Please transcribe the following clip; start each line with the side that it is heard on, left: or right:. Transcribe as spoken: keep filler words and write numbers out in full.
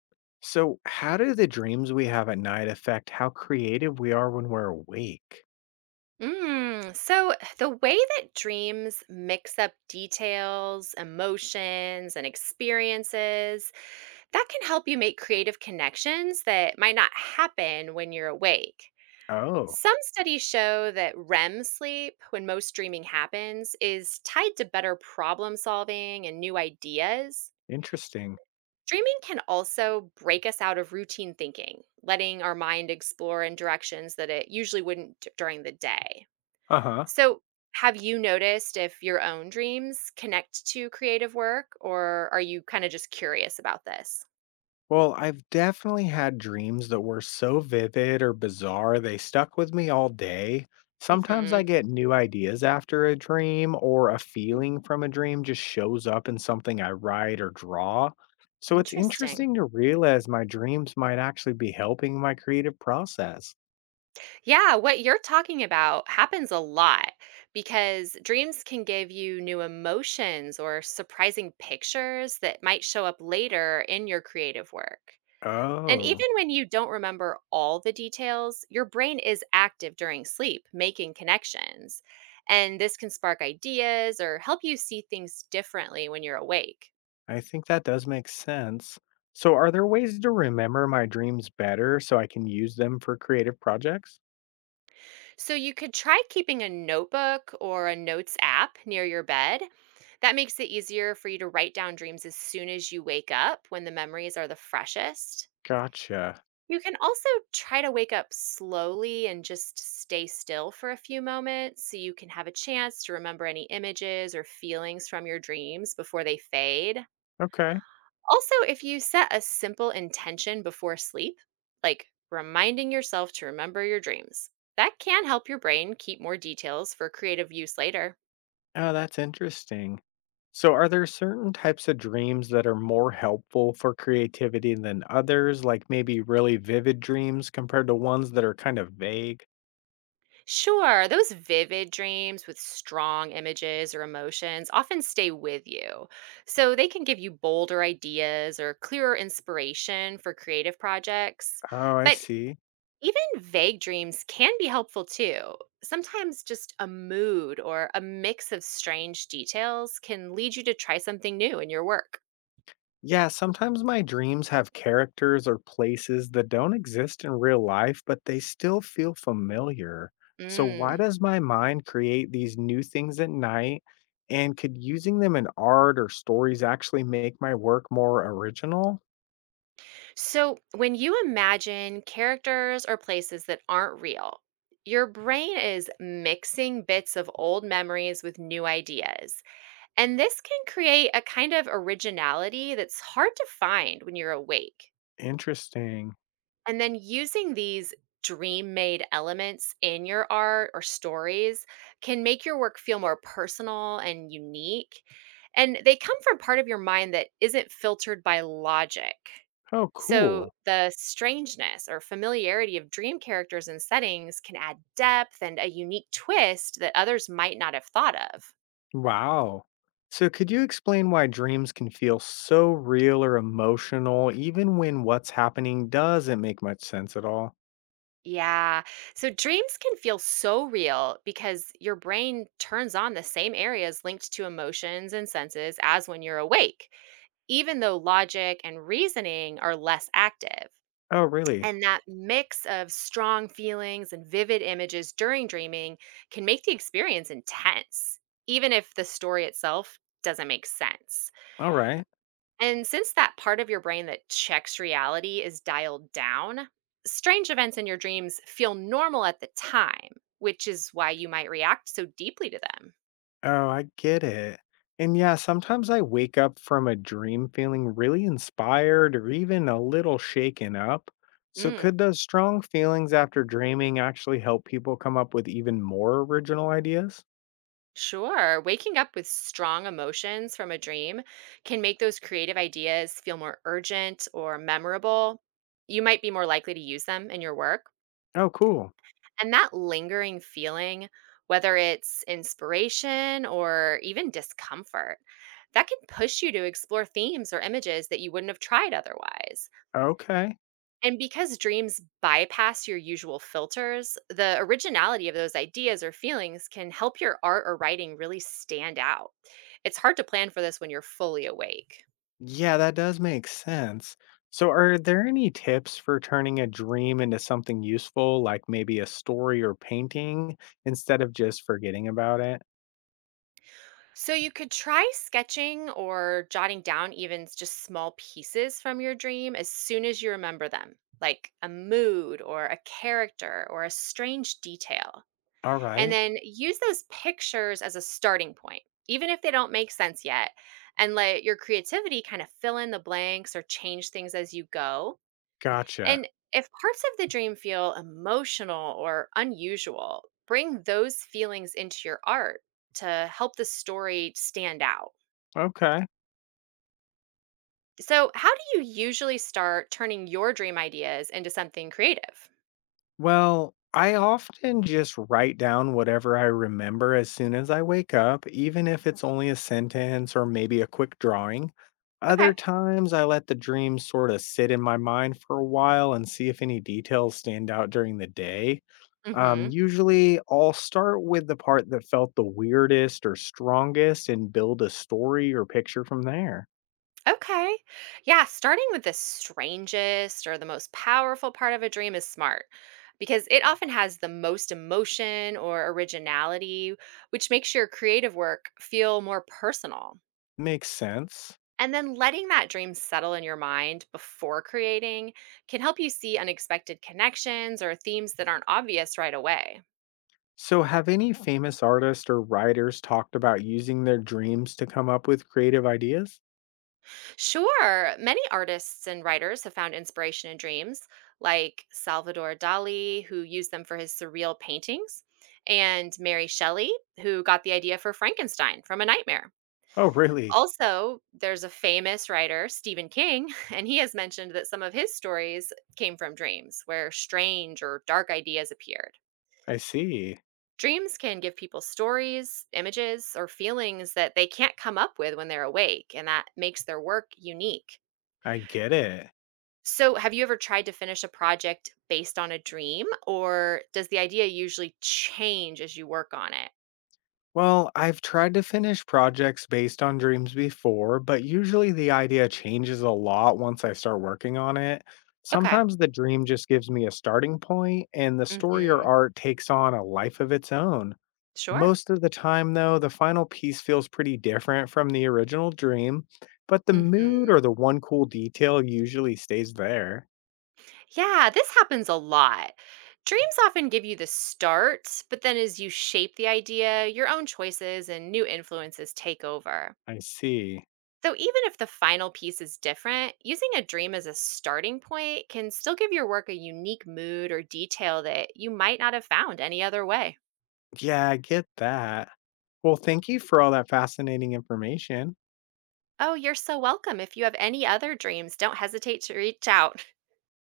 left: So, how do the dreams we have at night affect how creative we are when we're awake?
right: Mm, so the way that dreams mix up details, emotions, and experiences, that can help you make creative connections that might not happen when you're awake.
left: Oh,
right: Some studies show that R E M sleep, when most dreaming happens, is tied to better problem solving and new ideas.
left: interesting.
right: Dreaming can also break us out of routine thinking, letting our mind explore in directions that it usually wouldn't d- during the day.
left: Uh huh.
right: So, have you noticed if your own dreams connect to creative work, or are you kind of just curious about this?
left: Well, I've definitely had dreams that were so vivid or bizarre, they stuck with me all day. Sometimes I
right: Hmm.
left: get new ideas after a dream, or a feeling from a dream just shows up in something I write or draw. So, it's
right: Interesting.
left: interesting to realize my dreams might actually be helping my creative process.
right: Yeah, what you're talking about happens a lot because dreams can give you new emotions or surprising pictures that might show up later in your creative work. And
left: Oh.
right: even when you don't remember all the details, your brain is active during sleep, making connections. And this can spark ideas or help you see things differently when you're awake.
left: I think that does make sense. So, are there ways to remember my dreams better so I can use them for creative projects?
right: So you could try keeping a notebook or a notes app near your bed. That makes it easier for you to write down dreams as soon as you wake up when the memories are the freshest.
left: Gotcha.
right: You can also try to wake up slowly and just stay still for a few moments so you can have a chance to remember any images or feelings from your dreams before they fade.
left: Okay.
right: Also, if you set a simple intention before sleep, like reminding yourself to remember your dreams, that can help your brain keep more details for creative use later.
left: Oh, that's interesting. So, are there certain types of dreams that are more helpful for creativity than others, like maybe really vivid dreams compared to ones that are kind of vague?
right: Sure, those vivid dreams with strong images or emotions often stay with you. So they can give you bolder ideas or clearer inspiration for creative projects.
left: Oh, I
right: But
left: see.
right: even vague dreams can be helpful too. Sometimes just a mood or a mix of strange details can lead you to try something new in your work.
left: Yeah, sometimes my dreams have characters or places that don't exist in real life, but they still feel familiar. So, why
right: Mm.
left: does my mind create these new things at night? And could using them in art or stories actually make my work more original?
right: So, when you imagine characters or places that aren't real, your brain is mixing bits of old memories with new ideas. And this can create a kind of originality that's hard to find when you're awake.
left: Interesting.
right: And then using these dream made elements in your art or stories can make your work feel more personal and unique. And they come from part of your mind that isn't filtered by logic.
left: Oh,
right: So,
left: cool.
right: the strangeness or familiarity of dream characters and settings can add depth and a unique twist that others might not have thought of.
left: Wow. So, could you explain why dreams can feel so real or emotional, even when what's happening doesn't make much sense at all?
right: Yeah. So dreams can feel so real because your brain turns on the same areas linked to emotions and senses as when you're awake, even though logic and reasoning are less active.
left: Oh, really?
right: And that mix of strong feelings and vivid images during dreaming can make the experience intense, even if the story itself doesn't make sense.
left: All right.
right: And since that part of your brain that checks reality is dialed down, strange events in your dreams feel normal at the time, which is why you might react so deeply to them.
left: Oh, I get it. And yeah, sometimes I wake up from a dream feeling really inspired or even a little shaken up. So,
right: Mm,
left: could those strong feelings after dreaming actually help people come up with even more original ideas?
right: sure. Waking up with strong emotions from a dream can make those creative ideas feel more urgent or memorable. You might be more likely to use them in your work.
left: Oh, cool.
right: And that lingering feeling, whether it's inspiration or even discomfort, that can push you to explore themes or images that you wouldn't have tried otherwise.
left: Okay.
right: And because dreams bypass your usual filters, the originality of those ideas or feelings can help your art or writing really stand out. It's hard to plan for this when you're fully awake.
left: Yeah, that does make sense. So, are there any tips for turning a dream into something useful, like maybe a story or painting, instead of just forgetting about it?
right: So you could try sketching or jotting down even s- just small pieces from your dream as soon as you remember them, like a mood or a character or a strange detail.
left: All
right: And
left: right.
right: then use those pictures as a starting point, even if they don't make sense yet, and let your creativity kind of fill in the blanks or change things as you go.
left: Gotcha.
right: And if parts of the dream feel emotional or unusual, bring those feelings into your art to help the story stand out.
left: Okay.
right: So, how do you usually start turning your dream ideas into something creative?
left: Well, I often just write down whatever I remember as soon as I wake up, even if it's only a sentence or maybe a quick drawing.
right: Okay.
left: Other times, I let the dream sort of sit in my mind for a while and see if any details stand out during the day. Um,
right: Mhm.
left: usually, I'll start with the part that felt the weirdest or strongest and build a story or picture from there.
right: Okay. Yeah, starting with the strangest or the most powerful part of a dream is smart because it often has the most emotion or originality, which makes your creative work feel more personal.
left: Makes sense.
right: And then letting that dream settle in your mind before creating can help you see unexpected connections or themes that aren't obvious right away.
left: So, have any famous artists or writers talked about using their dreams to come up with creative ideas?
right: Sure, many artists and writers have found inspiration in dreams, like Salvador Dali, who used them for his surreal paintings, and Mary Shelley, who got the idea for Frankenstein from a nightmare.
left: Oh, really?
right: Also, there's a famous writer, Stephen King, and he has mentioned that some of his stories came from dreams where strange or dark ideas appeared.
left: I see.
right: Dreams can give people stories, images, or feelings that they can't come up with when they're awake, and that makes their work unique.
left: I get it.
right: So, have you ever tried to finish a project based on a dream, or does the idea usually change as you work on it?
left: Well, I've tried to finish projects based on dreams before, but usually the idea changes a lot once I start working on it.
right: Okay.
left: Sometimes the dream just gives me a starting point, and the story or
right: Mhm.
left: art takes on a life of its own.
right: Sure.
left: Most of the time, though, the final piece feels pretty different from the original dream, but the
right: Mhm.
left: mood or the one cool detail usually stays there.
right: Yeah, this happens a lot. Dreams often give you the start, but then as you shape the idea, your own choices and new influences take over.
left: I see.
right: So, even if the final piece is different, using a dream as a starting point can still give your work a unique mood or detail that you might not have found any other way.
left: Yeah, I get that. Well, thank you for all that fascinating information.
right: Oh, you're so welcome. If you have any other dreams, don't hesitate to reach out.